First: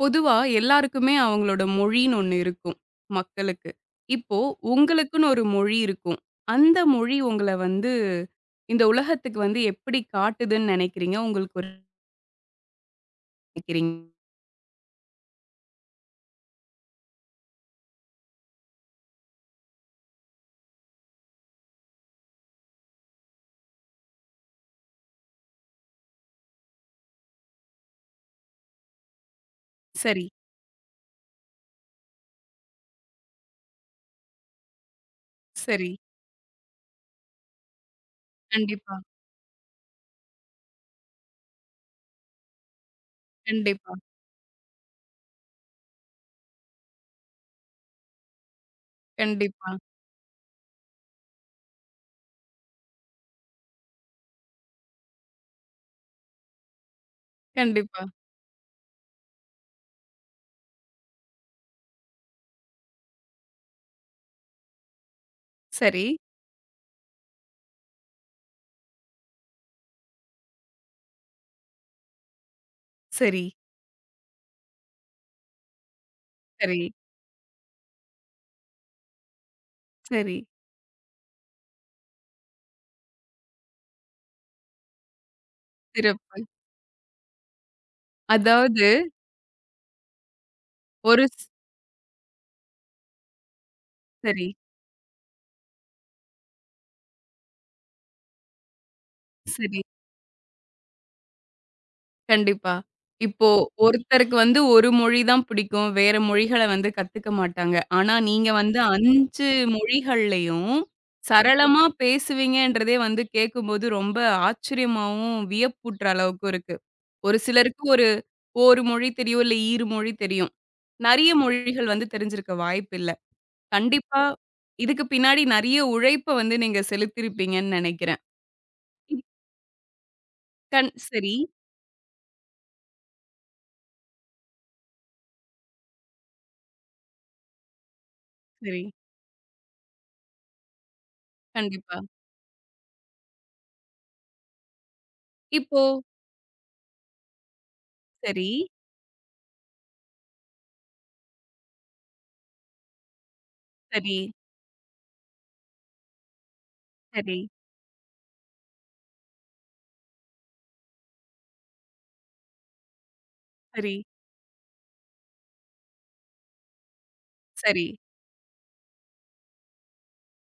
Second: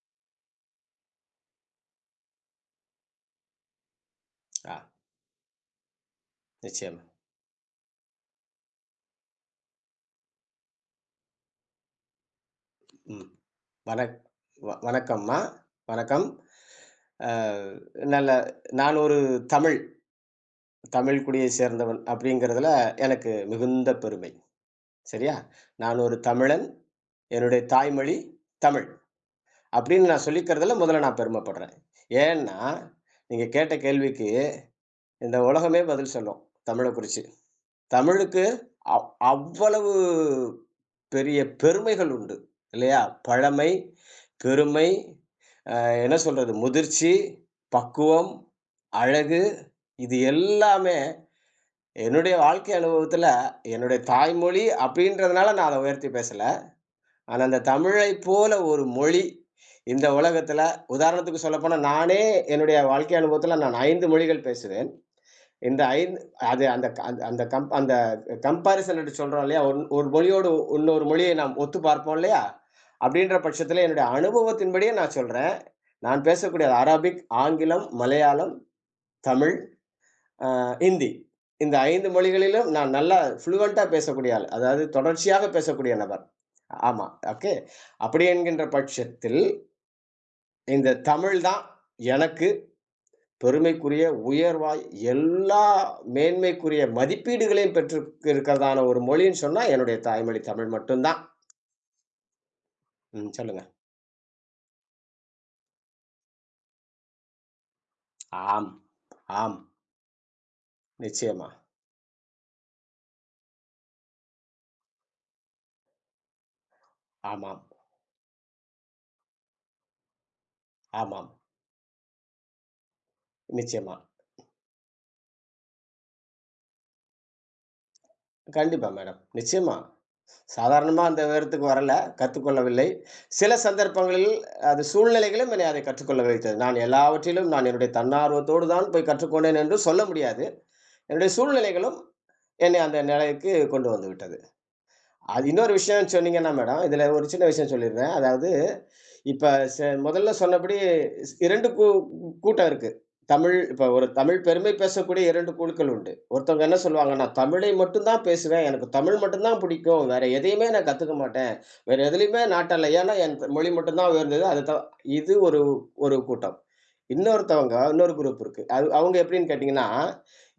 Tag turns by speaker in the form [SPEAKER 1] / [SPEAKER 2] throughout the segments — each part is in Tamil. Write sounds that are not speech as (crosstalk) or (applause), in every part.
[SPEAKER 1] பொதுவா எல்லாருக்குமே அவங்களோட மொழின்னு ஒண்ணு இருக்கும், மக்களுக்கு. இப்போ
[SPEAKER 2] ஆ,
[SPEAKER 1] உங்களுக்குன்னு ஒரு மொழி இருக்கும். அந்த
[SPEAKER 2] நிச்சயமா.
[SPEAKER 1] மொழி உங்கள வந்து இந்த உலகத்துக்கு வந்து எப்படி காட்டுதுன்னு நினைக்கிறீங்க? உங்களுக்கு ஒரு
[SPEAKER 2] ம்.
[SPEAKER 1] நினைக்கிறீங்க?
[SPEAKER 2] வணக் வணக்கம்மா. வணக்கம். அ நல்ல நான் ஒரு தமிழ், தமிழ் குடியை சேர்ந்தவன் அப்படிங்கிறதுல எனக்கு மிகுந்த பெருமை. சரியா? நான் ஒரு தமிழன். என்னுடைய தாய்மொழி தமிழ். அப்படின்னு
[SPEAKER 1] சரி,
[SPEAKER 2] நான் சொல்லிக்கிறதுல முதல்ல நான் பெருமைப்படுறேன். ஏன்னா, நீங்க கேட்ட கேள்விக்கு இந்த உலகமே
[SPEAKER 1] சரி.
[SPEAKER 2] பதில் சொல்லும். தமிழ குறிச்சு. தமிழுக்கு
[SPEAKER 1] கண்டிப்பா,
[SPEAKER 2] அவ்வளவு பெரிய பெருமைகள் உண்டு. இல்லையா? பழமை,
[SPEAKER 1] கண்டிப்பா,
[SPEAKER 2] பெருமை, அ என்ன சொல்றது? முதிர்ச்சி, பக்குவம், அழகு.
[SPEAKER 1] கண்டிப்பா,
[SPEAKER 2] இது எல்லாமே என்னுடைய வாழ்க்கை அனுபவத்துல, என்னுடைய தாய்மொழி அப்டின்றதுனால நான் அத உயர்த்தி பேசல. ஆனா, அந்த
[SPEAKER 1] கண்டிப்பா.
[SPEAKER 2] தமிழைப் போல ஒரு மொழி இந்த உலகத்துல உதாரணத்துக்கு சொல்லப்போனா, நானே என்னுடைய வாழ்க்கை அனுபவத்துல நான் 5 மொழிகள் பேசுவேன். இந்த
[SPEAKER 1] சரி,
[SPEAKER 2] 5 அது அந்த அந்த அந்த கம் அந்த கம்பேரிசன் என்று சொல்றோம் இல்லையா? ஒரு மொழியோடு இன்னொரு மொழியை நாம் ஒத்து பார்ப்போம் இல்லையா? அப்படின்ற
[SPEAKER 1] சரி,
[SPEAKER 2] பட்சத்தில என்னுடைய அனுபவத்தின்படியே நான் சொல்றேன். நான் பேசக்கூடிய
[SPEAKER 1] சரி,
[SPEAKER 2] அரபிக், ஆங்கிலம், மலையாளம், தமிழ்,
[SPEAKER 1] சரி.
[SPEAKER 2] அ ஹிந்தி. இந்த 5 மொழிகளிலும் நான் நல்லா ஃப்ளூயன்ட்டா பேசக்கூடிய ஆள். அதாவது தொடர்ச்சியாக பேசக்கூடிய நபர்.
[SPEAKER 1] சிறப்பு.
[SPEAKER 2] ஆமா. ஓகே. அப்படி என்கின்ற
[SPEAKER 1] அதாவது
[SPEAKER 2] பட்சத்தில் இந்த
[SPEAKER 1] ஒரு
[SPEAKER 2] தமிழ் தான் எனக்கு பெருமைக்குரிய,
[SPEAKER 1] சரி,
[SPEAKER 2] உயர்வாய் எல்லா மேன்மைக்குரிய மதிப்பீடுகளையும் பெற்று இருக்கிறதான ஒரு மொழின்னு சொன்னா,
[SPEAKER 1] சரி.
[SPEAKER 2] என்னுடைய தாய்மொழி தமிழ் மட்டும் தான்.
[SPEAKER 1] கண்டிப்பா.
[SPEAKER 2] ம்.
[SPEAKER 1] இப்போ
[SPEAKER 2] சொல்லுங்க.
[SPEAKER 1] ஒருத்தருக்கு வந்து ஒரு மொழி தான் பிடிக்கும். வேற மொழிகள வந்து கத்துக்க மாட்டாங்க. ஆனா, நீங்க
[SPEAKER 2] ஆம்,
[SPEAKER 1] வந்து 5
[SPEAKER 2] ஆம்.
[SPEAKER 1] மொழிகள்லயும்
[SPEAKER 2] நிச்சயமா.
[SPEAKER 1] சரளமா பேசுவீங்கன்றதே வந்து கேட்கும்போது ரொம்ப ஆச்சரியமாவும், வியப்பூட்டுற அளவுக்கு இருக்கு. ஒரு
[SPEAKER 2] ஆமாம்,
[SPEAKER 1] சிலருக்கு ஒரு ஒரு மொழி தெரியும், இல்ல ஈறு மொழி தெரியும்.
[SPEAKER 2] ஆமாம்.
[SPEAKER 1] நெறைய மொழிகள் வந்து தெரிஞ்சிருக்க வாய்ப்பில்ல.
[SPEAKER 2] நிச்சயமா.
[SPEAKER 1] கண்டிப்பா இதுக்கு பின்னாடி நெறைய உழைப்ப வந்து நீங்க செலுத்தியிருப்பீங்கன்னு நெனைக்கிறேன்.
[SPEAKER 2] கண்டிப்பா மேடம்.
[SPEAKER 1] இப்
[SPEAKER 2] நிச்சயமா. சாதாரணமா அந்த
[SPEAKER 1] சரி,
[SPEAKER 2] உயரத்துக்கு வரல. கத்துக்கொள்ளவில்லை. சில சந்தர்ப்பங்களில் அது சூழ்நிலைகளும் என்னை அதை கற்றுக்கொள்ள வைத்தது. நான் எல்லாவற்றிலும் நான் என்னுடைய தன்னார்வத்தோடு
[SPEAKER 1] சரி.
[SPEAKER 2] தான் போய் கற்றுக்கொண்டேன் என்று சொல்ல முடியாது. என்னுடைய
[SPEAKER 1] கண்டிப்பா.
[SPEAKER 2] சூழ்நிலைகளும் என்னை அந்த நிலைக்கு கொண்டு வந்து விட்டது. அது இன்னொரு
[SPEAKER 1] இப்போ
[SPEAKER 2] விஷயம் சொன்னீங்கன்னா மேடம், இதுல ஒரு சின்ன விஷயம் சொல்லிடுறேன். அதாவது
[SPEAKER 1] சரி,
[SPEAKER 2] இப்ப ச முதல்ல சொன்னபடி 2 கூட்டம் இருக்கு. தமிழ் இப்ப ஒரு
[SPEAKER 1] சரி,
[SPEAKER 2] தமிழ் பெருமை பேசக்கூடிய 2 குழுக்கள் உண்டு. ஒருத்தவங்க என்ன சொல்லுவாங்கன்னா,
[SPEAKER 1] சரி.
[SPEAKER 2] "தமிழை மட்டும் தான் பேசுவேன். எனக்கு தமிழ் மட்டும் தான் பிடிக்கும். வேற எதையுமே நான் கத்துக்க மாட்டேன். வேற எதுலயுமே நாட்டல்ல. ஏன்னா, என் த- மொழி
[SPEAKER 1] சரி,
[SPEAKER 2] மட்டும் தான் உயர்ந்தது. அது தான்." இது ஒரு ஒரு கூட்டம். இன்னொருத்தவங்க
[SPEAKER 1] சரி.
[SPEAKER 2] இன்னொரு குரூப் இருக்கு. அது அவங்க எப்படின்னு கேட்டீங்கன்னா,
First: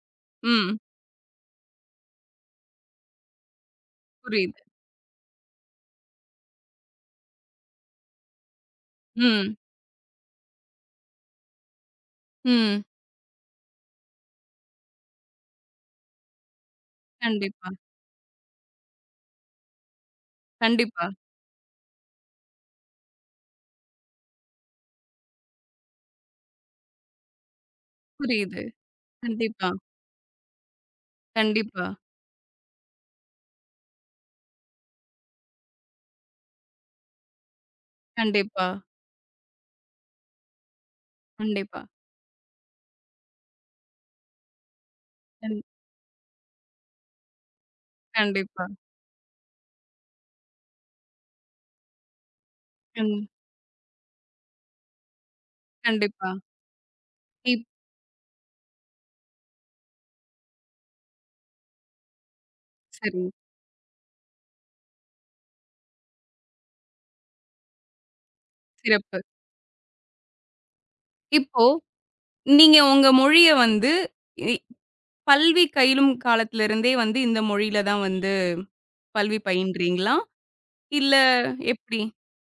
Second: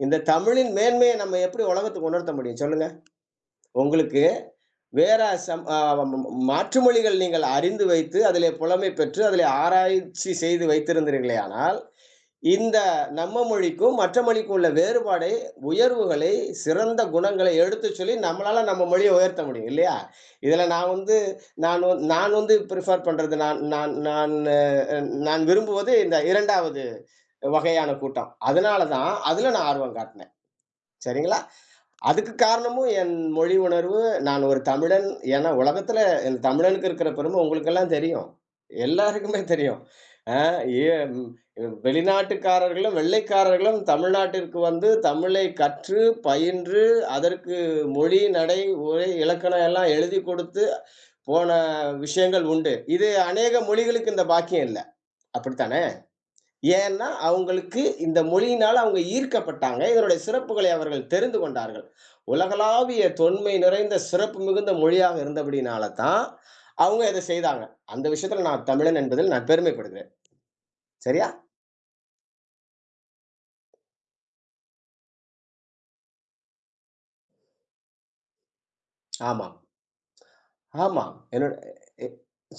[SPEAKER 2] இந்த தமிழின்
[SPEAKER 1] ம்.
[SPEAKER 2] மேன்மையை நம்ம எப்படி உலகத்துக்கு உணர்த்த முடியும்? சொல்லுங்க. உங்களுக்கு
[SPEAKER 1] புரியுது.
[SPEAKER 2] வேற சம் ஆ மாற்று மொழிகள் நீங்கள் அறிந்து வைத்து, அதிலே புலமை பெற்று, அதிலே
[SPEAKER 1] ம்.
[SPEAKER 2] ஆராய்ச்சி செய்து வைத்திருந்தீர்களேயானால், இந்த
[SPEAKER 1] ம்.
[SPEAKER 2] நம்ம மொழிக்கும், மற்ற மொழிக்கும் உள்ள வேறுபாடை, உயர்வுகளை, சிறந்த குணங்களை
[SPEAKER 1] கண்டிப்பா,
[SPEAKER 2] எடுத்துச் சொல்லி நம்மளால நம்ம மொழிய உயர்த்த முடியும் இல்லையா? இதுல நான்
[SPEAKER 1] கண்டிப்பா.
[SPEAKER 2] வந்து நான் வந் நான் வந்து பிரிஃபர் பண்றது நான் நான் நான் நான் விரும்புவது இந்த 2வது வகையான கூட்டம்.
[SPEAKER 1] புரியுது.
[SPEAKER 2] அதனால தான், அதுல நான்
[SPEAKER 1] கண்டிப்பா,
[SPEAKER 2] ஆர்வம் காட்டினேன். சரிங்களா?
[SPEAKER 1] கண்டிப்பா,
[SPEAKER 2] அதுக்கு காரணமும் என் மொழி உணர்வு. நான் ஒரு தமிழன். ஏன்னா உலகத்துல என் தமிழனுக்கு இருக்கிற பெருமை உங்களுக்கெல்லாம் தெரியும்.
[SPEAKER 1] கண்டிப்பா,
[SPEAKER 2] எல்லாருக்குமே தெரியும். அ ஏ ம்
[SPEAKER 1] கண்டிப்பா,
[SPEAKER 2] வெளிநாட்டுக்காரர்களும், வெள்ளைக்காரர்களும் தமிழ்நாட்டிற்கு வந்து தமிழை
[SPEAKER 1] கண்
[SPEAKER 2] கற்று, பயின்று, அதற்கு மொழி, நடை,
[SPEAKER 1] கண்டிப்பா,
[SPEAKER 2] உரை, இலக்கணம் எல்லாம் எழுதிக் கொடுத்து போன விஷயங்கள் உண்டு. இது
[SPEAKER 1] கண்
[SPEAKER 2] அநேக மொழிகளுக்கு இந்த பாக்கியம் இல்ல. அப்படித்தான?
[SPEAKER 1] கண்டிப்பா.
[SPEAKER 2] ஏன்னா,
[SPEAKER 1] இப்
[SPEAKER 2] அவங்களுக்கு இந்த மொழியினால அவங்க ஈர்க்கப்பட்டாங்க. இதனுடைய சிறப்புகளை அவர்கள் தெரிந்து கொண்டார்கள். உலகளாவிய
[SPEAKER 1] சரி,
[SPEAKER 2] தொன்மை நிறைந்த சிறப்பு மிகுந்த மொழியாக இருந்தபடியினால தான், அவங்க இத செய்தாங்க. அந்த விஷயத்துல நான் தமிழன்
[SPEAKER 1] சிறப்பு.
[SPEAKER 2] என்பதில் நான் பெருமைப்படுகிறேன். சரியா?
[SPEAKER 1] இப்போ நீங்க உங்க மொழிய வந்து இ பல்வி கயிலும் காலத்திலிருந்தே வந்து இந்த மொழியில தான் வந்து பல்வி
[SPEAKER 2] ஆமாம்,
[SPEAKER 1] பயின்றீங்களா?
[SPEAKER 2] ஆமாம்.
[SPEAKER 1] இல்ல
[SPEAKER 2] என்னோட
[SPEAKER 1] எப்படி?
[SPEAKER 2] எ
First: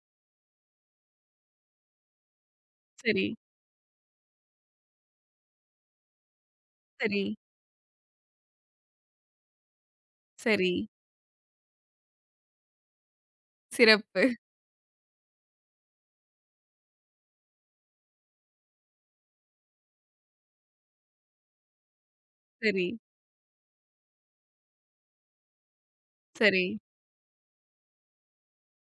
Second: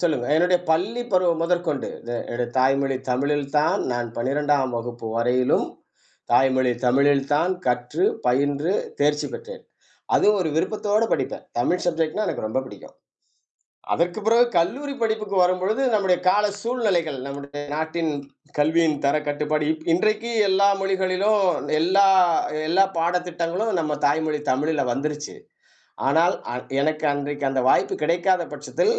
[SPEAKER 2] சொல்லுங்க. என்னுடைய பள்ளி பருவம் முதற்கொண்டு, இது என்னுடைய தாய்மொழி
[SPEAKER 1] சரி,
[SPEAKER 2] தமிழில் தான் நான் 12ஆம் வகுப்பு வரையிலும் தாய்மொழி
[SPEAKER 1] சரி,
[SPEAKER 2] தமிழில் தான் கற்று, பயின்று, தேர்ச்சி பெற்றேன். அதுவும் ஒரு
[SPEAKER 1] சரி.
[SPEAKER 2] விருப்பத்தோட படிப்பேன். தமிழ் சப்ஜெக்ட்னா எனக்கு ரொம்ப பிடிக்கும். அதற்கு
[SPEAKER 1] சிறப்பு.
[SPEAKER 2] பிறகு கல்லூரி படிப்புக்கு வரும்பொழுது நம்முடைய கால சூழ்நிலைகள், நம்முடைய நாட்டின் கல்வியின் தர கட்டுப்பாடு. இன்றைக்கு எல்லா மொழிகளிலும், எல்லா எல்லா
[SPEAKER 1] சரி,
[SPEAKER 2] பாடத்திட்டங்களும் நம்ம தாய்மொழி தமிழ்ல வந்துருச்சு. ஆனால்,
[SPEAKER 1] சரி,
[SPEAKER 2] எனக்கு அன்றைக்கு அந்த வாய்ப்பு கிடைக்காத பட்சத்தில்,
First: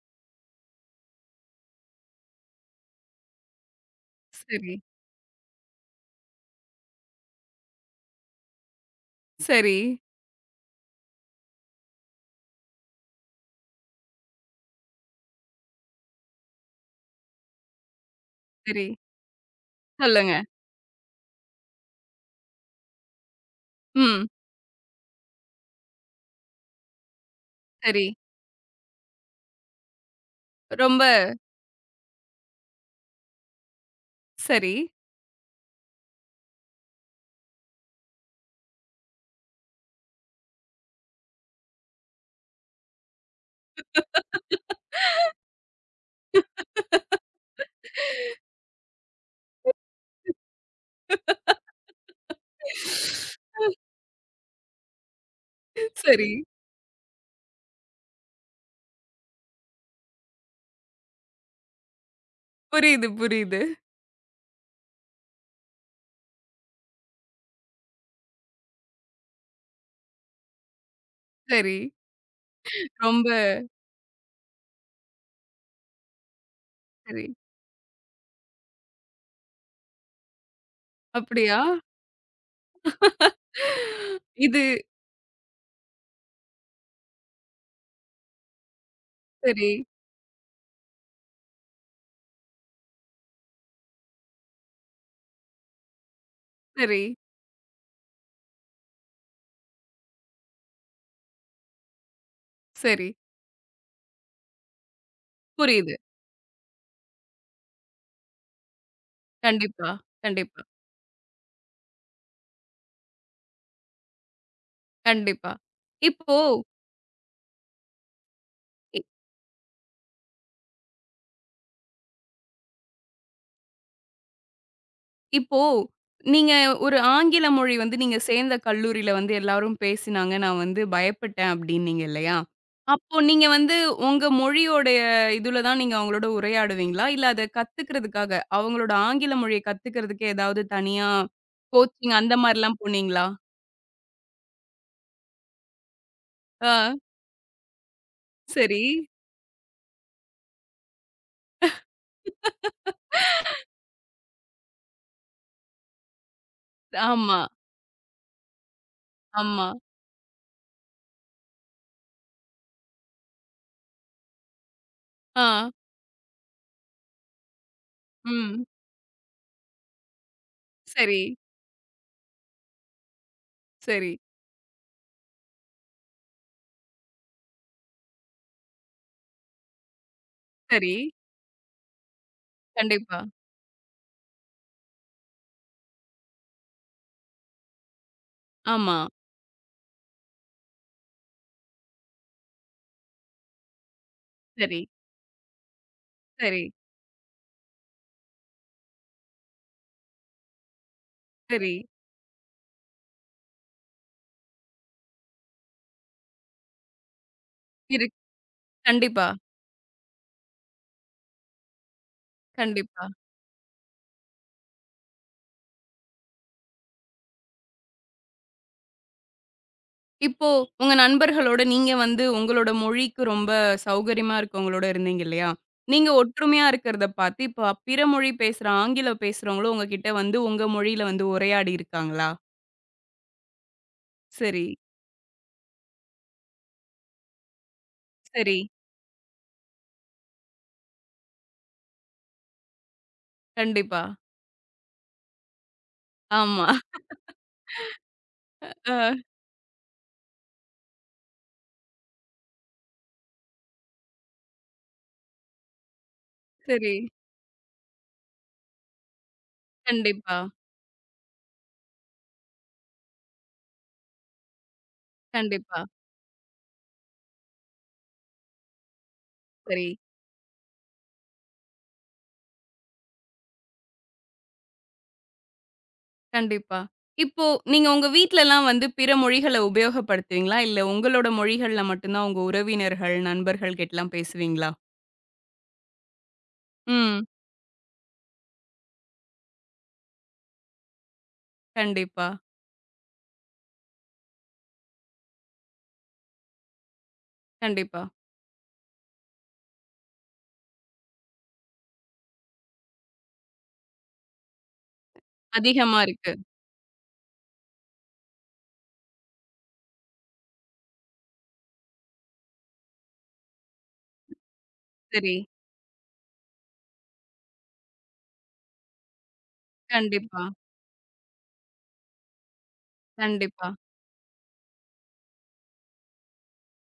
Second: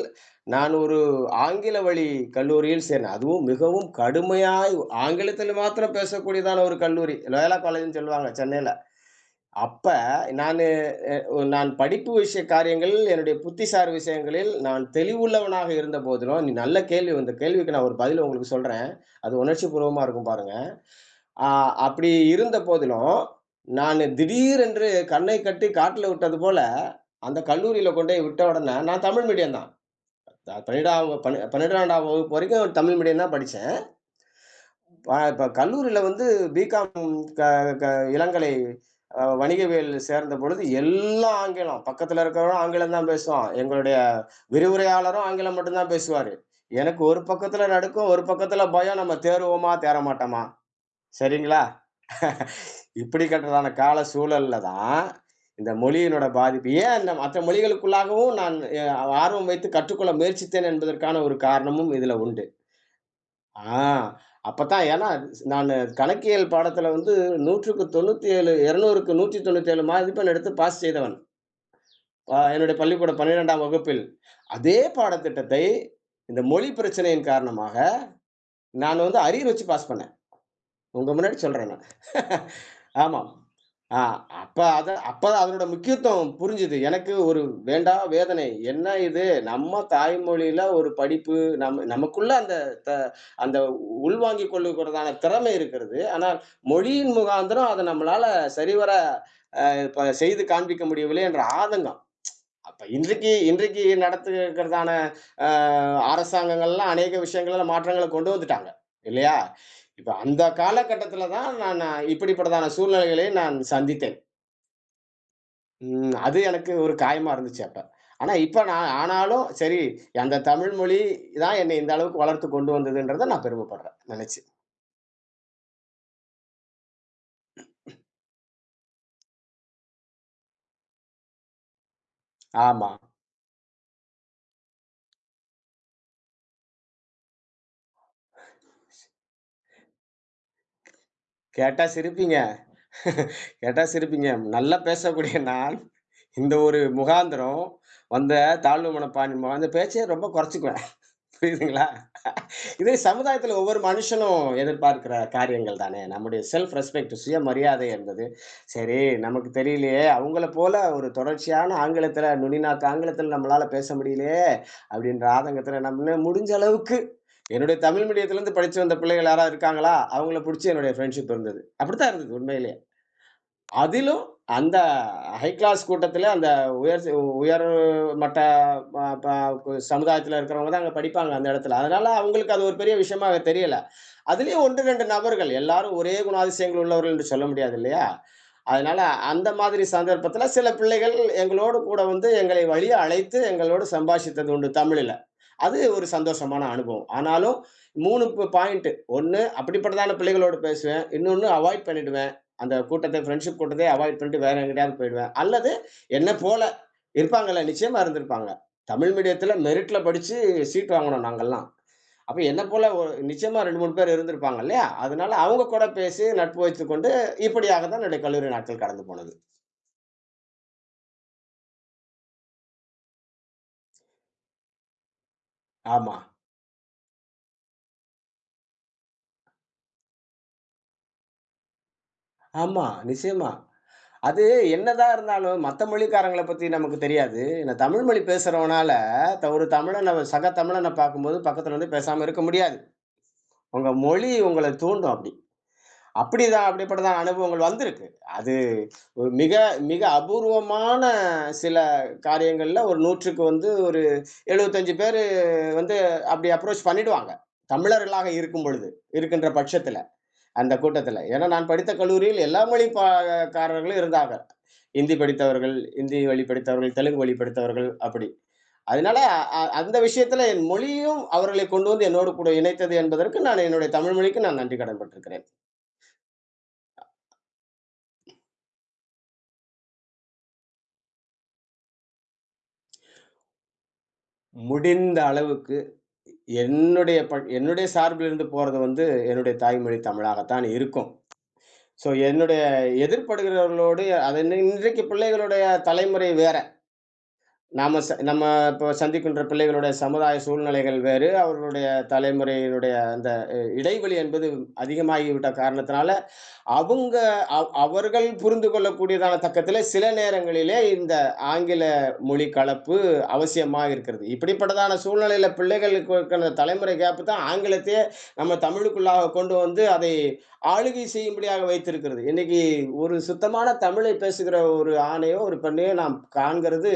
[SPEAKER 2] நான் ஒரு ஆங்கில வழி கல்லூரியில் சேர்ந்தேன். அதுவும் மிகவும்
[SPEAKER 1] சரி,
[SPEAKER 2] கடுமையாய் ஆங்கிலத்தில் மாத்திரம் பேசக்கூடியதான ஒரு கல்லூரி. லோயோலா காலேஜ்ன்னு சொல்லுவாங்க சென்னையில.
[SPEAKER 1] சரி,
[SPEAKER 2] அப்ப நானு நான் படிப்பு விஷய காரியங்களில், என்னுடைய புத்திசார் விஷயங்களில் நான் தெளிவுள்ளவனாக இருந்தபோதிலும், நீ நல்ல கேள்வி இந்த கேள்விக்கு நான் ஒரு பதில் உங்களுக்கு
[SPEAKER 1] சரி.
[SPEAKER 2] சொல்றேன். அது உணர்ச்சிபூர்வமா இருக்கும்
[SPEAKER 1] சொல்லுங்க.
[SPEAKER 2] பாருங்க. ஆ அப்படி இருந்த போதிலும், நானு
[SPEAKER 1] ம்.
[SPEAKER 2] திடீரென்று கண்ணை கட்டி காட்டுல விட்டது போல, அந்த கல்லூரியில
[SPEAKER 1] சரி.
[SPEAKER 2] கொண்டோய் விட்ட உடனே நான் தமிழ் மீடியம் தான்.
[SPEAKER 1] ரொம்ப
[SPEAKER 2] 12ஆம் வகுப்பு வரைக்கும் தமிழ் மீடியம் தான் படிச்சேன்.
[SPEAKER 1] சரி.
[SPEAKER 2] இப்ப கல்லூரியில வந்து பிகாம் க க இளங்கலை வணிகவியல் சேர்ந்தபொழுது எல்லாம் ஆங்கிலம். பக்கத்துல இருக்கிறவனும் ஆங்கிலம் தான் பேசுவான். எங்களுடைய விரிவுரையாளரும் ஆங்கிலம் மட்டும் தான் பேசுவாரு. எனக்கு ஒரு பக்கத்துல நடுக்கம், ஒரு பக்கத்துல பயம். நம்ம தேறுவோமா, தேற மாட்டோமா? சரிங்களா? இப்படிப்பட்டதான கால சூழல்ல தான் இந்த மொழியினோட
[SPEAKER 1] சரி.
[SPEAKER 2] பாதிப்பு. ஏன் இந்த மற்ற மொழிகளுக்குள்ளாகவும் நான் ஆர்வம் வைத்து கற்றுக்கொள்ள முயற்சித்தேன் என்பதற்கான ஒரு காரணமும் இதுல உண்டு.
[SPEAKER 1] புரியுது, புரியுது.
[SPEAKER 2] ஆ அப்பத்தான் ஏன்னா, நானு கணக்கியல் பாடத்துல வந்து 100க்கு 97, 200க்கு 197 மதிப்பெண் எடுத்து பாஸ் செய்தவன்.
[SPEAKER 1] சரி.
[SPEAKER 2] என்னுடைய பள்ளிக்கூட
[SPEAKER 1] ரொம்ப
[SPEAKER 2] 12ஆம் வகுப்பில். அதே பாடத்திட்டத்தை இந்த மொழி
[SPEAKER 1] சரி.
[SPEAKER 2] பிரச்சனையின் காரணமாக நான் வந்து அரியர் வச்சு பாஸ் பண்ணேன். உங்க முன்னாடி
[SPEAKER 1] அப்படியா?
[SPEAKER 2] சொல்றேன் நான். (laughs) ஆமாம். ஆ,
[SPEAKER 1] இது
[SPEAKER 2] அப்பதான் அதனோட முக்கியத்துவம் புரிஞ்சுது. எனக்கு ஒரு வேண்டா வேதனை. என்ன இது?
[SPEAKER 1] சரி,
[SPEAKER 2] நம்ம தாய்மொழியில ஒரு படிப்பு, நமக்குள்ள த அந்த உள்வாங்கிக் கொள்ளுகிறதான திறமை இருக்கிறது. ஆனால்
[SPEAKER 1] சரி,
[SPEAKER 2] மொழியின் முகாந்திரம் அத நம்மளால சரிவர இப்ப செய்து காண்பிக்க முடியவில்லை என்ற ஆதங்கம். அப்ப
[SPEAKER 1] சரி.
[SPEAKER 2] இன்றைக்கு இன்றைக்கு நடத்துகிறதான அ
[SPEAKER 1] புரியுது.
[SPEAKER 2] அரசாங்கங்கள்லாம் அநேக விஷயங்கள்ல மாற்றங்கள கொண்டு வந்துட்டாங்க. இல்லையா?
[SPEAKER 1] கண்டிப்பா,
[SPEAKER 2] இப்ப அந்த
[SPEAKER 1] கண்டிப்பா,
[SPEAKER 2] காலகட்டத்துல தான் நான் நான் இப்படிப்பட்டதான சூழ்நிலைகளை நான் சந்தித்தேன்.
[SPEAKER 1] கண்டிப்பா.
[SPEAKER 2] ம்.
[SPEAKER 1] இப்போ
[SPEAKER 2] அது எனக்கு ஒரு காயமா இருந்துச்சு அப்ப. ஆனா இப்ப நான் ஆனாலும் சரி, அந்த தமிழ் மொழி தான் என்னை இந்த அளவுக்கு வளர்த்து கொண்டு வந்ததுன்றத நான் பெருமைப்படுறேன் நெனச்சு.
[SPEAKER 1] இப்போ, நீங்க ஒரு ஆங்கில மொழி வந்து நீங்க சேர்ந்த கல்லூரியில வந்து எல்லாரும் பேசினாங்க. நான் வந்து பயப்பட்டேன் அப்டின்னீங்க இல்லையா?
[SPEAKER 2] ஆமா.
[SPEAKER 1] அப்போ நீங்க வந்து உங்க மொழியோடைய இதுல தான் நீங்க அவங்களோட உரையாடுவீங்களா? இல்ல அத கத்துக்கிறதுக்காக, அவங்களோட ஆங்கில மொழிய கத்துக்கிறதுக்கு ஏதாவது தனியா
[SPEAKER 2] கேட்டா
[SPEAKER 1] கோச்சிங் அந்த
[SPEAKER 2] சிரிப்பீங்க.
[SPEAKER 1] மாரிலாம் போனீங்களா?
[SPEAKER 2] (laughs) கேட்டா சிரிப்பீங்க. நல்லா பேசக்கூடிய நான், இந்த ஒரு
[SPEAKER 1] ஆ,
[SPEAKER 2] முகாந்திரம், வந்த
[SPEAKER 1] சரி.
[SPEAKER 2] தாழ்வு மனப்பான்மை, அந்த பேச்சையே ரொம்ப குறைச்சுக்குவேன். புரியுதுங்களா? இதே சமுதாயத்துல ஒவ்வொரு மனுஷனும் எதிர்பார்க்கிற காரியங்கள் தானே! நம்முடைய செல்ஃப் ரெஸ்பெக்ட்
[SPEAKER 1] ஆமா,
[SPEAKER 2] சுயமரியாதை என்பது, சரி நமக்கு
[SPEAKER 1] ஆமா.
[SPEAKER 2] தெரியலையே, அவங்கள போல ஒரு தொடர்ச்சியான ஆங்கிலத்துல நுனிநாக்கு ஆங்கிலத்துல நம்மளால பேச முடியலையே, அப்படின்ற
[SPEAKER 1] ஆ,
[SPEAKER 2] ஆதங்கத்துல நம்ம முடிஞ்ச அளவுக்கு என்னுடைய தமிழ் மீடியத்திலருந்து
[SPEAKER 1] ம்.
[SPEAKER 2] படிச்சு வந்த பிள்ளைகள் யாராவது இருக்காங்களா? அவங்கள புடிச்சு என்னுடைய
[SPEAKER 1] சரி,
[SPEAKER 2] ஃப்ரெண்ட்ஷிப் இருந்தது. அப்படித்தான் இருந்தது உண்மையிலே.
[SPEAKER 1] சரி,
[SPEAKER 2] அதிலும் அந்த ஹை கிளாஸ் கூட்டத்தில, அந்த உயர் உயர் மட்ட ப ப சமுதாயத்தில இருக்கிறவங்க தான் அங்க
[SPEAKER 1] சரி.
[SPEAKER 2] படிப்பாங்க, அந்த இடத்துல. அதனால அவங்களுக்கு அது ஒரு பெரிய
[SPEAKER 1] கண்டிப்பா.
[SPEAKER 2] விஷயமா தெரியல. அதிலயும் 1, 2 நபர்கள், எல்லாரும் ஒரே குணாதிசயங்கள் உள்ளவர்கள் என்று சொல்ல முடியாது இல்லையா?
[SPEAKER 1] ஆமா.
[SPEAKER 2] அதனால அந்த மாதிரி சந்தர்ப்பத்தில சில பிள்ளைகள் எங்களோடு கூட வந்து எங்களை வழிய அழைத்து எங்களோடு சம்பாஷித்தது உண்டு
[SPEAKER 1] சரி,
[SPEAKER 2] தமிழில். அது ஒரு
[SPEAKER 1] சரி,
[SPEAKER 2] சந்தோஷமான அனுபவம். ஆனாலும் 3 பாயிண்ட். ஒண்ணு அப்படிப்பட்டதான பிள்ளைகளோடு பேசுவேன். இன்னொன்னு
[SPEAKER 1] சரி.
[SPEAKER 2] அவாய்ட் பண்ணிடுவேன். அந்த கூட்டத்தை ஃப்ரெண்ட்ஷிப் கூட்டத்தையே அவாய்ட் பண்ணிட்டு வேற எங்கிட்டாவது போயிடுவேன். அல்லது என்ன போல இருப்பாங்கல்ல, நிச்சயமா
[SPEAKER 1] இரு
[SPEAKER 2] இருந்திருப்பாங்க. தமிழ்
[SPEAKER 1] கண்டிப்பா,
[SPEAKER 2] மீடியத்தில மெரிட்ல படிச்சு சீட் வாங்குனோம் நாங்கல்லாம். அப்ப என்ன போல
[SPEAKER 1] கண்டிப்பா.
[SPEAKER 2] ஒரு நிச்சயமா 2, 3 பேர் இருந்திருப்பாங்க இல்லையா? அதனால அவங்க கூட பேசி நட்பு வைத்துக்கொண்டு, இப்படியாக தான் என்னுடைய கல்லூரி நாட்கள் கடந்து போனது.
[SPEAKER 1] இப்போ உங்க நண்பர்களோட நீங்க வந்து உங்களோட மொழிக்கு ரொம்ப சௌகரியமா இருக்கவங்களோட இருந்தீங்க இல்லையா? நீங்க
[SPEAKER 2] ஆமா,
[SPEAKER 1] ஒற்றுமையா இருக்கிறத பார்த்து, இப்ப பிற மொழி பேசுற ஆங்கிலம் பேசுறவங்களும் உங்ககிட்ட வந்து உங்க மொழியில வந்து உரையாடி இருக்காங்களா?
[SPEAKER 2] ஆமா. நிச்சயமா. அது
[SPEAKER 1] சரி,
[SPEAKER 2] என்னதான் இருந்தாலும், மத்த மொழிக்காரங்கள பத்தி நமக்கு தெரியாது. ஏன்னா தமிழ் மொழி
[SPEAKER 1] சரி.
[SPEAKER 2] பேசுறவனால, ஒரு தமிழன சக தமிழன பார்க்கும்போது பக்கத்துல வந்து பேசாம இருக்க முடியாது. உங்க
[SPEAKER 1] கண்டிப்பா.
[SPEAKER 2] மொழி உங்கள தூண்டும் அப்படி. அப்படிதான்
[SPEAKER 1] ஆமா.
[SPEAKER 2] அப்படிப்பட்டதான அனுபவங்கள் வந்திருக்கு. அது
[SPEAKER 1] ஆ
[SPEAKER 2] ஒரு மிக மிக அபூர்வமான சில காரியங்கள்ல ஒரு 100க்கு வந்து ஒரு 75 பேரு வந்து அப்படி அப்ரோச்
[SPEAKER 1] சரி.
[SPEAKER 2] பண்ணிடுவாங்க. தமிழர்களாக இருக்கும் பொழுது, இருக்கின்ற பட்சத்துல,
[SPEAKER 1] கண்டிப்பா,
[SPEAKER 2] அந்த கூட்டத்துல. ஏன்னா நான் படித்த கல்லூரியில் எல்லா மொழி பா காரர்களும் இருந்தாங்க. இந்தி படித்தவர்கள்,
[SPEAKER 1] கண்டிப்பா.
[SPEAKER 2] இந்தி வழி படித்தவர்கள், தெலுங்கு வழி படித்தவர்கள் அப்படி. அதனால
[SPEAKER 1] சரி,
[SPEAKER 2] அந்த விஷயத்துல என் மொழியும் அவர்களை கொண்டு வந்து என்னோடு கூட இணைத்தது என்பதற்கு நான் என்னுடைய தமிழ் மொழிக்கு நான் நன்றி கடன் பட்டிருக்கிறேன்.
[SPEAKER 1] கண்டிப்பா. இப்போ நீங்க உங்க வீட்லலாம் வந்து பிற மொழிகள உபயோகப்படுத்துவீங்களா? இல்ல உங்களோட மொழிகள்ல மட்டும் தான் உங்க உறவினர்கள், நண்பர்கள் கிட்டலாம் பேசுவீங்களா?
[SPEAKER 2] முடிந்த அளவுக்கு என்னுடைய
[SPEAKER 1] ம்.
[SPEAKER 2] என்னுடைய சார்பிலிருந்து போறது வந்து என்னுடைய தாய்மொழி தமிழாகத்தான் இருக்கும். ஸோ
[SPEAKER 1] கண்டிப்பா,
[SPEAKER 2] என்னுடைய எதிர்படுகிறவர்களோடு அது இன்றைக்கு பிள்ளைகளுடைய தலைமுறை வேற. நாம
[SPEAKER 1] கண்டிப்பா.
[SPEAKER 2] ச நம்ம இப்போ சந்திக்கின்ற பிள்ளைகளுடைய சமுதாய சூழ்நிலைகள் வேறு. அவர்களுடைய தலைமுறையினுடைய அந்த இடைவெளி என்பது அதிகமாகிவிட்ட
[SPEAKER 1] அதிகமா
[SPEAKER 2] காரணத்தினால,
[SPEAKER 1] இருக்கு.
[SPEAKER 2] அவங்க அவ் அவர்கள் புரிந்து கொள்ளக்கூடியதான தக்கத்திலே சில நேரங்களிலே இந்த ஆங்கில மொழி கலப்பு அவசியமா இருக்கிறது. இப்படிப்பட்டதான
[SPEAKER 1] சரி.
[SPEAKER 2] சூழ்நிலையில பிள்ளைகளுக்கு இருக்கிற அந்த தலைமுறை கேப் தான் ஆங்கிலத்தையே நம்ம தமிழுக்குள்ளாக கொண்டு வந்து அதை
[SPEAKER 1] கண்டிப்பா,
[SPEAKER 2] ஆளுகை செய்யும்படியாக வைத்திருக்கிறது. இன்னைக்கு ஒரு சுத்தமான
[SPEAKER 1] கண்டிப்பா.
[SPEAKER 2] தமிழை பேசுகிற ஒரு ஆணையோ, ஒரு பெண்ணையோ நாம் காண்கிறது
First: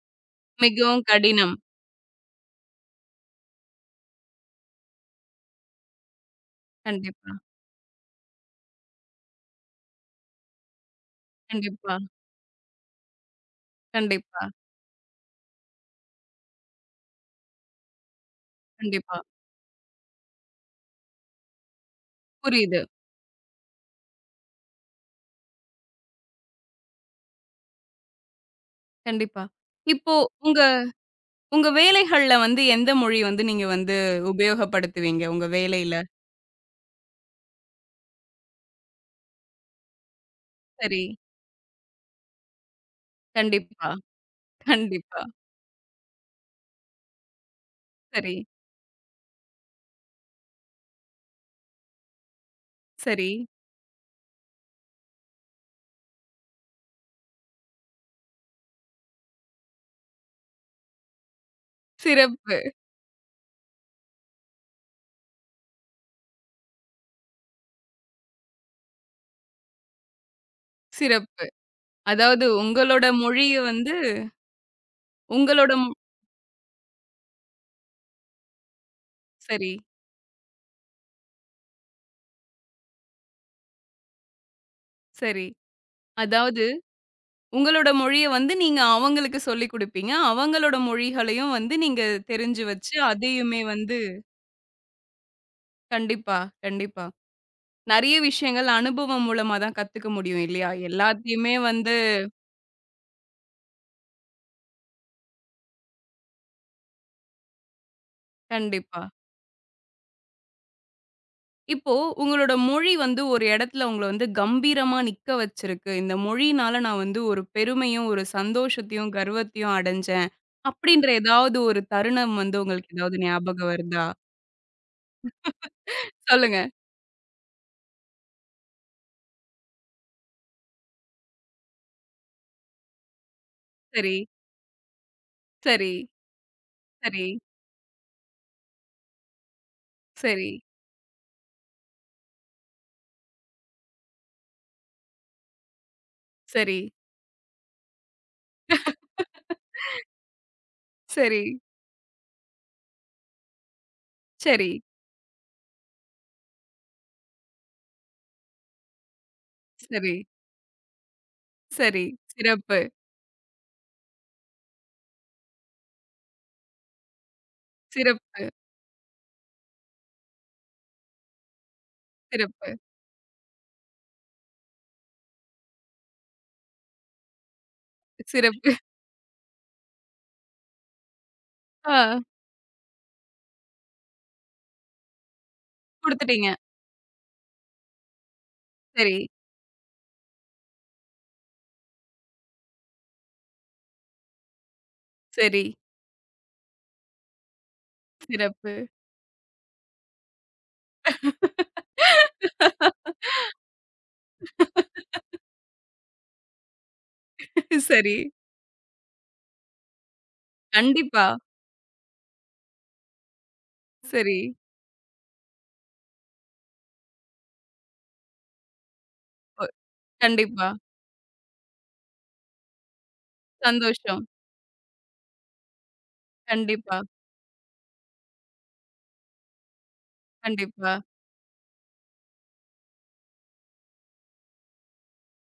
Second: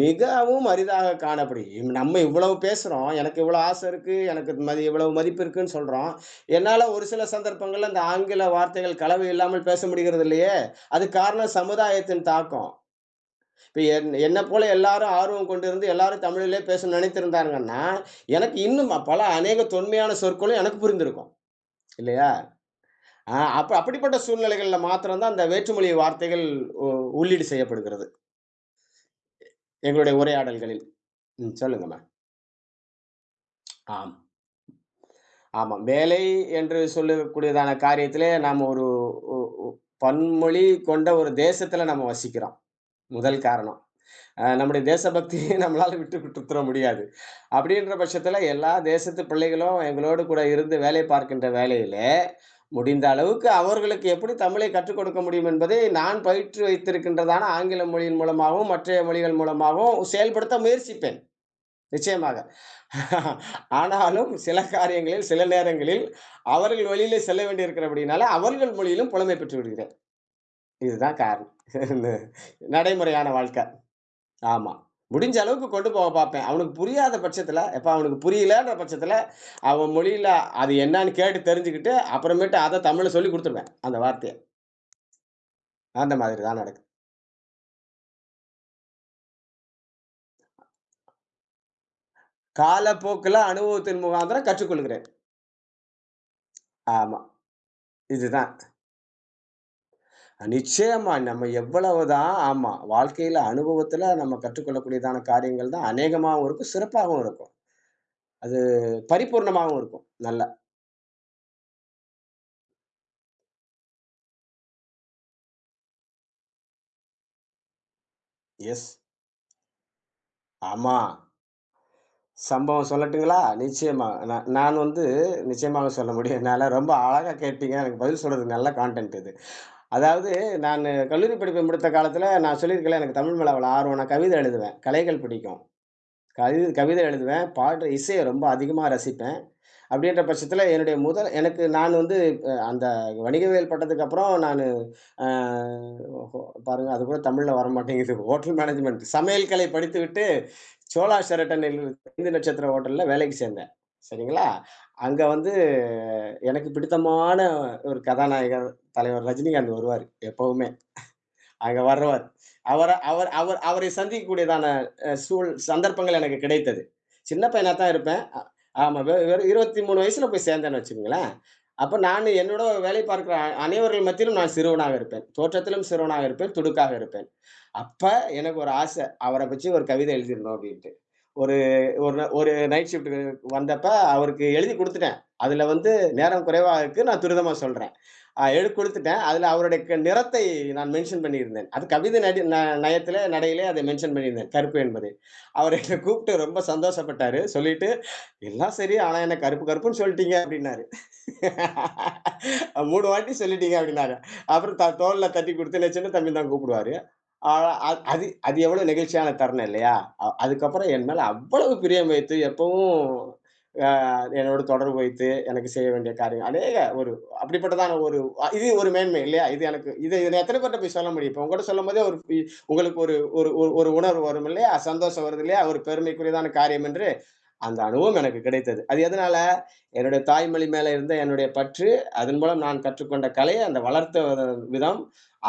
[SPEAKER 2] மிகவும்
[SPEAKER 1] மிகவும்
[SPEAKER 2] அரிதாக
[SPEAKER 1] கடினம்.
[SPEAKER 2] காணப்படும். நம்ம இவ்வளவு பேசுறோம். எனக்கு இவ்வளவு ஆசை இருக்கு. எனக்கு இவ்வளவு மதிப்பு இருக்குன்னு சொல்றோம். என்னால ஒரு சில
[SPEAKER 1] கண்டிப்பா,
[SPEAKER 2] சந்தர்ப்பங்கள்ல அந்த ஆங்கில வார்த்தைகள் கலவை இல்லாமல் பேச முடிகிறது இல்லையே! அதுக்கு காரணம்
[SPEAKER 1] கண்டிப்பா,
[SPEAKER 2] சமுதாயத்தின் தாக்கம். இப்ப
[SPEAKER 1] கண்டிப்பா,
[SPEAKER 2] என்னப் போல எல்லாரும் ஆர்வம் கொண்டிருந்து எல்லாரும் தமிழிலே பேச நினைத்திருந்தாங்கன்னா, எனக்கு இன்னும்
[SPEAKER 1] கண்டிப்பா.
[SPEAKER 2] பல அநேக தொன்மையான சொற்களும் எனக்கு புரிந்திருக்கும். இல்லையா?
[SPEAKER 1] புரியுது.
[SPEAKER 2] அப்ப அப்படிப்பட்ட சூழ்நிலைகள்ல மாத்திரம் தான் அந்த வேற்றுமொழி வார்த்தைகள் உ உள்ளீடு செய்யப்படுகிறது.
[SPEAKER 1] கண்டிப்பா.
[SPEAKER 2] எங்களுடைய
[SPEAKER 1] இப்போ உங்க
[SPEAKER 2] உரையாடல்களில். ம்.
[SPEAKER 1] உங்க
[SPEAKER 2] சொல்லுங்கம்மா.
[SPEAKER 1] வேலைகள்ல வந்து எந்த மொழி வந்து நீங்க வந்து
[SPEAKER 2] ஆம்.
[SPEAKER 1] உபயோகப்படுத்துவீங்க உங்க
[SPEAKER 2] ஆமா.
[SPEAKER 1] வேலையில?
[SPEAKER 2] வேலை என்று சொல்லக்கூடியதான காரியத்திலே நாம ஒரு உ உ பன்மொழி
[SPEAKER 1] சரி.
[SPEAKER 2] கொண்ட ஒரு தேசத்தில நம்ம வசிக்கிறோம். முதல் காரணம்.
[SPEAKER 1] கண்டிப்பா,
[SPEAKER 2] நம்முடைய
[SPEAKER 1] கண்டிப்பா.
[SPEAKER 2] தேசபக்திய (laughs) நம்மளால விட்டுக்குடுத்துற முடியாது. அப்படின்ற
[SPEAKER 1] சரி,
[SPEAKER 2] பட்சத்துல எல்லா தேசத்து பிள்ளைகளும் எங்களோடு கூட இருந்து வேலை பார்க்கின்ற வேளையிலே, முடிந்த
[SPEAKER 1] சரி.
[SPEAKER 2] அளவுக்கு அவர்களுக்கு எப்படி தமிழை கற்றுக் கொடுக்க முடியும் என்பதை நான் பயிற்று வைத்திருக்கின்றதான ஆங்கில மொழியின் மூலமாகவும், மற்றைய மொழிகள் மூலமாகவும் செயல்படுத்த முயற்சிப்பேன். நிச்சயமாக.
[SPEAKER 1] சிறப்பு,
[SPEAKER 2] (laughs) ஆனாலும் சில காரியங்களில், சில நேரங்களில் அவர்கள் வழியிலே செல்ல வேண்டியிருக்கிறபடியினால, அவர்கள் மொழியிலும் புலமை பெற்று விடுகிறேன். இதுதான்
[SPEAKER 1] சிறப்பு.
[SPEAKER 2] காரணம். (laughs)
[SPEAKER 1] அதாவது உங்களோட
[SPEAKER 2] நடைமுறையான
[SPEAKER 1] மொழிய
[SPEAKER 2] வாழ்க்கை.
[SPEAKER 1] வந்து
[SPEAKER 2] ஆமா. முடிஞ்ச அளவுக்கு
[SPEAKER 1] உங்களோட
[SPEAKER 2] கொண்டு
[SPEAKER 1] மொ
[SPEAKER 2] போக பார்ப்பேன். அவனுக்கு புரியாத பட்சத்தில, எப்ப அவனுக்கு புரியலன்ற பட்சத்தில,
[SPEAKER 1] சரி,
[SPEAKER 2] அவன் மொழியில அது என்னான்னு கேட்டு தெரிஞ்சுக்கிட்டு, அப்புறமேட்டு அத தமிழ்ல சொல்லிக் குடுத்துருவேன். அந்த வார்த்தைய.
[SPEAKER 1] சரி.
[SPEAKER 2] அந்த மாதிரி தான்
[SPEAKER 1] அதாவது
[SPEAKER 2] நடக்குது.
[SPEAKER 1] உங்களோட மொழிய வந்து நீங்க அவங்களுக்கு சொல்லிக் குடுப்பீங்க. அவங்களோட மொழிகளையும் வந்து நீங்க தெரிஞ்சு வச்சு,
[SPEAKER 2] காலப்போக்குல
[SPEAKER 1] அதையுமே வந்து
[SPEAKER 2] அனுபவத்தின் முகாந்திரம் கற்றுக்கொள்கிறேன்.
[SPEAKER 1] கண்டிப்பா, கண்டிப்பா.
[SPEAKER 2] ஆமா.
[SPEAKER 1] நெறைய
[SPEAKER 2] இதுதான்.
[SPEAKER 1] விஷயங்கள் அனுபவம் மூலமா தான் கத்துக்க முடியும் இல்லையா?
[SPEAKER 2] நிச்சயமா நம்ம
[SPEAKER 1] எல்லாத்தையுமே வந்து
[SPEAKER 2] எவ்வளவுதான் ஆமா. வாழ்க்கையில அனுபவத்தில நம்ம கற்றுக்கொள்ளக்கூடியதான காரியங்கள் தான் அநேகமாவும் இருக்கும், சிறப்பாகவும் இருக்கும். அது
[SPEAKER 1] கண்டிப்பா.
[SPEAKER 2] பரிபூர்ணமாவும் இருக்கும். நல்லா.
[SPEAKER 1] இப்போ உங்களோட மொழி வந்து ஒரு இடத்துல உங்கள வந்து கம்பீரமா நிக்க வச்சிருக்கு. இந்த மொழியினால நான் வந்து ஒரு பெருமையும், ஒரு
[SPEAKER 2] எஸ்.
[SPEAKER 1] சந்தோஷத்தையும், கர்வத்தையும் அடைஞ்சேன்.
[SPEAKER 2] ஆமா.
[SPEAKER 1] அப்படின்ற ஏதாவது ஒரு தருணம் வந்து
[SPEAKER 2] சம்பவம்
[SPEAKER 1] உங்களுக்கு ஏதாவது
[SPEAKER 2] சொல்லட்டுங்களா?
[SPEAKER 1] ஞாபகம் வருதா?
[SPEAKER 2] நிச்சயமா. நான் நான் வந்து நிச்சயமாக சொல்ல முடியும்.
[SPEAKER 1] சொல்லுங்க.
[SPEAKER 2] என்னால ரொம்ப அழகா கேட்டீங்க. எனக்கு பதில் சொல்றதுக்கு நல்ல கான்டென்ட் இது. அதாவது நானு கல்லூரி படிப்பை முடித்த காலத்தில நான் சொல்லியிருக்கேன்ல, எனக்கு தமிழ் மேல அவ்வளோ ஆர்வம். நான்
[SPEAKER 1] சரி,
[SPEAKER 2] கவிதை எழுதுவேன். கலைகள் பிடிக்கும்.
[SPEAKER 1] சரி,
[SPEAKER 2] கவிதை
[SPEAKER 1] சரி,
[SPEAKER 2] எழுதுவேன். பாடுற இசைய ரொம்ப அதிகமா ரசிப்பேன். அப்படின்ற
[SPEAKER 1] சரி, சரி,
[SPEAKER 2] பட்சத்தில என்னுடைய முதல் எனக்கு நான் வந்து அந்த வணிகவியல் பட்டதுக்கப்புறம் நானு அ ஹோ
[SPEAKER 1] சரி.
[SPEAKER 2] பாருங்க அது கூட தமிழ்ல வரமாட்டேங்குது. ஹோட்டல் மேனேஜ்மென்ட் சமையல் கலை படித்துவிட்டு சோழா
[SPEAKER 1] சரி,
[SPEAKER 2] ஷெரட்டனில் 5 நட்சத்திர ஹோட்டல்ல வேலைக்கு சேர்ந்தேன். சரிங்களா?
[SPEAKER 1] சரி,
[SPEAKER 2] அங்க வந்து எனக்கு பிடித்தமான ஒரு கதாநாயகர் தலைவர் ரஜினிகாந்த் வருவாரு
[SPEAKER 1] சரி,
[SPEAKER 2] எப்பவுமே. அங்க
[SPEAKER 1] சரி.
[SPEAKER 2] வர்றவர்.
[SPEAKER 1] சிறப்பு,
[SPEAKER 2] அவர அவர் அவர் அவரை சந்திக்கக்கூடியதான அ சூழ் சந்தர்ப்பங்கள் எனக்கு கிடைத்தது. சின்ன பையனா தான் இருப்பேன்.
[SPEAKER 1] சிறப்பு,
[SPEAKER 2] ஆமா. வெறும் 23 வயசுல போய் சேர்ந்தேன்னு வச்சுக்கங்களேன். அப்ப நான் என்னோட
[SPEAKER 1] சிறப்பு,
[SPEAKER 2] வேலை பார்க்கிற அனைவர்கள் மத்தியிலும் நான் சிறுவனாக இருப்பேன். தோற்றத்திலும் சிறுவனாக இருப்பேன், துடுக்காக இருப்பேன். அப்ப எனக்கு
[SPEAKER 1] சிறப்பு.
[SPEAKER 2] ஒரு ஆசை. அவர வச்சு ஒரு கவிதை எழுதிரணும் அப்டின்ட்டு. ஒரு ஒரு
[SPEAKER 1] ஆ
[SPEAKER 2] ந ஒரு நைட் ஷிஃப்ட்க்கு வந்தப்ப அவருக்கு எழுதி குடுத்துட்டேன். அதுல வந்து நேரம்
[SPEAKER 1] குடுத்துட்டீங்க.
[SPEAKER 2] குறைவா இருக்கு. நான் துரிதமா சொல்றேன். எழுதி
[SPEAKER 1] சரி,
[SPEAKER 2] குடுத்துட்டேன். அதுல அவருடைய நிறத்தை நான் மென்ஷன் பண்ணியிருந்தேன். அது கவிதை நடி ந நயத்திலே, நடையிலே அதை மென்ஷன் பண்ணியிருந்தேன். கருப்பு என்பதை.
[SPEAKER 1] சரி,
[SPEAKER 2] அவர் என்ன கூப்ட்டு ரொம்ப சந்தோஷப்பட்டாரு. சொல்லிட்டு எல்லாம்
[SPEAKER 1] சிறப்பு.
[SPEAKER 2] சரி. ஆனா என்ன கருப்பு கருப்புன்னு சொல்லிட்டீங்க அப்டின்னாரு. 3 வாட்டி சொல்லிட்டீங்க அப்டின்னாரு. அப்புறம் தோள்ல தட்டி குடுத்து என்ன சின்ன தம்பின்னு தான் கூப்பிடுவாரு. ஆ அது
[SPEAKER 1] சரி.
[SPEAKER 2] அது அது எவ்வளோ நெகிழ்ச்சியான தருணம் இல்லையா? அதுக்கப்புறம் என் மேல
[SPEAKER 1] கண்டிப்பா.
[SPEAKER 2] அவ்வளவு பிரியம் வைத்து எப்பவும் அ
[SPEAKER 1] சரி.
[SPEAKER 2] என்னோட தொடர்பு வைத்து எனக்கு செய்ய வேண்டிய காரியம் அநேக ஒரு அப்படிப்பட்டதான ஒரு இது ஒரு மேன்மை இல்லையா? இது
[SPEAKER 1] ஒ
[SPEAKER 2] எனக்கு இது இத எத்தன
[SPEAKER 1] கண்டிப்பா.
[SPEAKER 2] பேர்ட்ட போய் சொல்ல முடியும்? இப்ப உங்கட்ட சொல்லும்போதே உங்களுக்கு ஒரு ஒரு ஒரு ஒரு உணர்வு
[SPEAKER 1] சந்தோஷம்.
[SPEAKER 2] வரும் இல்லையா? சந்தோஷம் வருது இல்லையா? ஒரு பெருமைக்குரியதான காரியம்
[SPEAKER 1] கண்டிப்பா,
[SPEAKER 2] என்று அந்த அனுபவம் எனக்கு கிடைத்தது. அது எதனால? என்னுடைய தாய்மொழி மேல
[SPEAKER 1] கண்டிப்பா,
[SPEAKER 2] இருந்த என்னுடைய பற்று, அதன் மூலம் நான் கற்றுக்கொண்ட கலை, அந்த வளர்த்த வித விதம்,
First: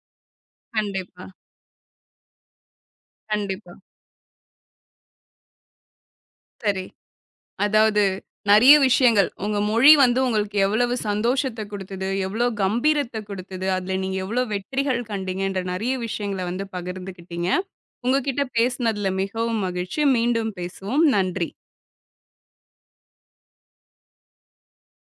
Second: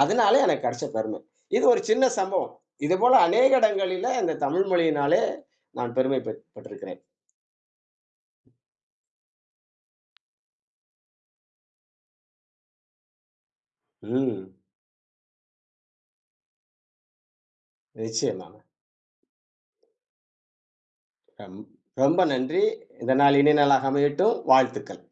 [SPEAKER 2] அதனால எனக்கு கிடைச்ச பெருமை.
[SPEAKER 1] கண்டிப்பா,
[SPEAKER 2] இது ஒரு சின்ன சம்பவம். இதுபோல அநேக
[SPEAKER 1] கண்டிப்பா.
[SPEAKER 2] இடங்களில இந்த தமிழ் மொழியினாலே நான் பெருமை
[SPEAKER 1] சரி.
[SPEAKER 2] பெற்றிருக்கிறேன்.
[SPEAKER 1] அதாவது நெறைய விஷயங்கள். உங்க மொழி வந்து உங்களுக்கு எவ்வளவு சந்தோஷத்த குடுத்தது, எவ்வளோ கம்பீரத்த குடுத்தது, அதுல நீங்க எவ்வளோ
[SPEAKER 2] ம்.
[SPEAKER 1] வெற்றிகள் கண்டீங்கன்ற நெறைய விஷயங்கள வந்து பகிர்ந்துக்கிட்டீங்க. உங்க கிட்ட
[SPEAKER 2] நிச்சயமாக.
[SPEAKER 1] பேசினதுல மிகவும் மகிழ்ச்சி. மீண்டும் பேசுவோம். நன்றி.
[SPEAKER 2] ரம் ரொம்ப நன்றி. இந்த நாள் இனிய நாளாக அமையட்டும். வாழ்த்துக்கள்.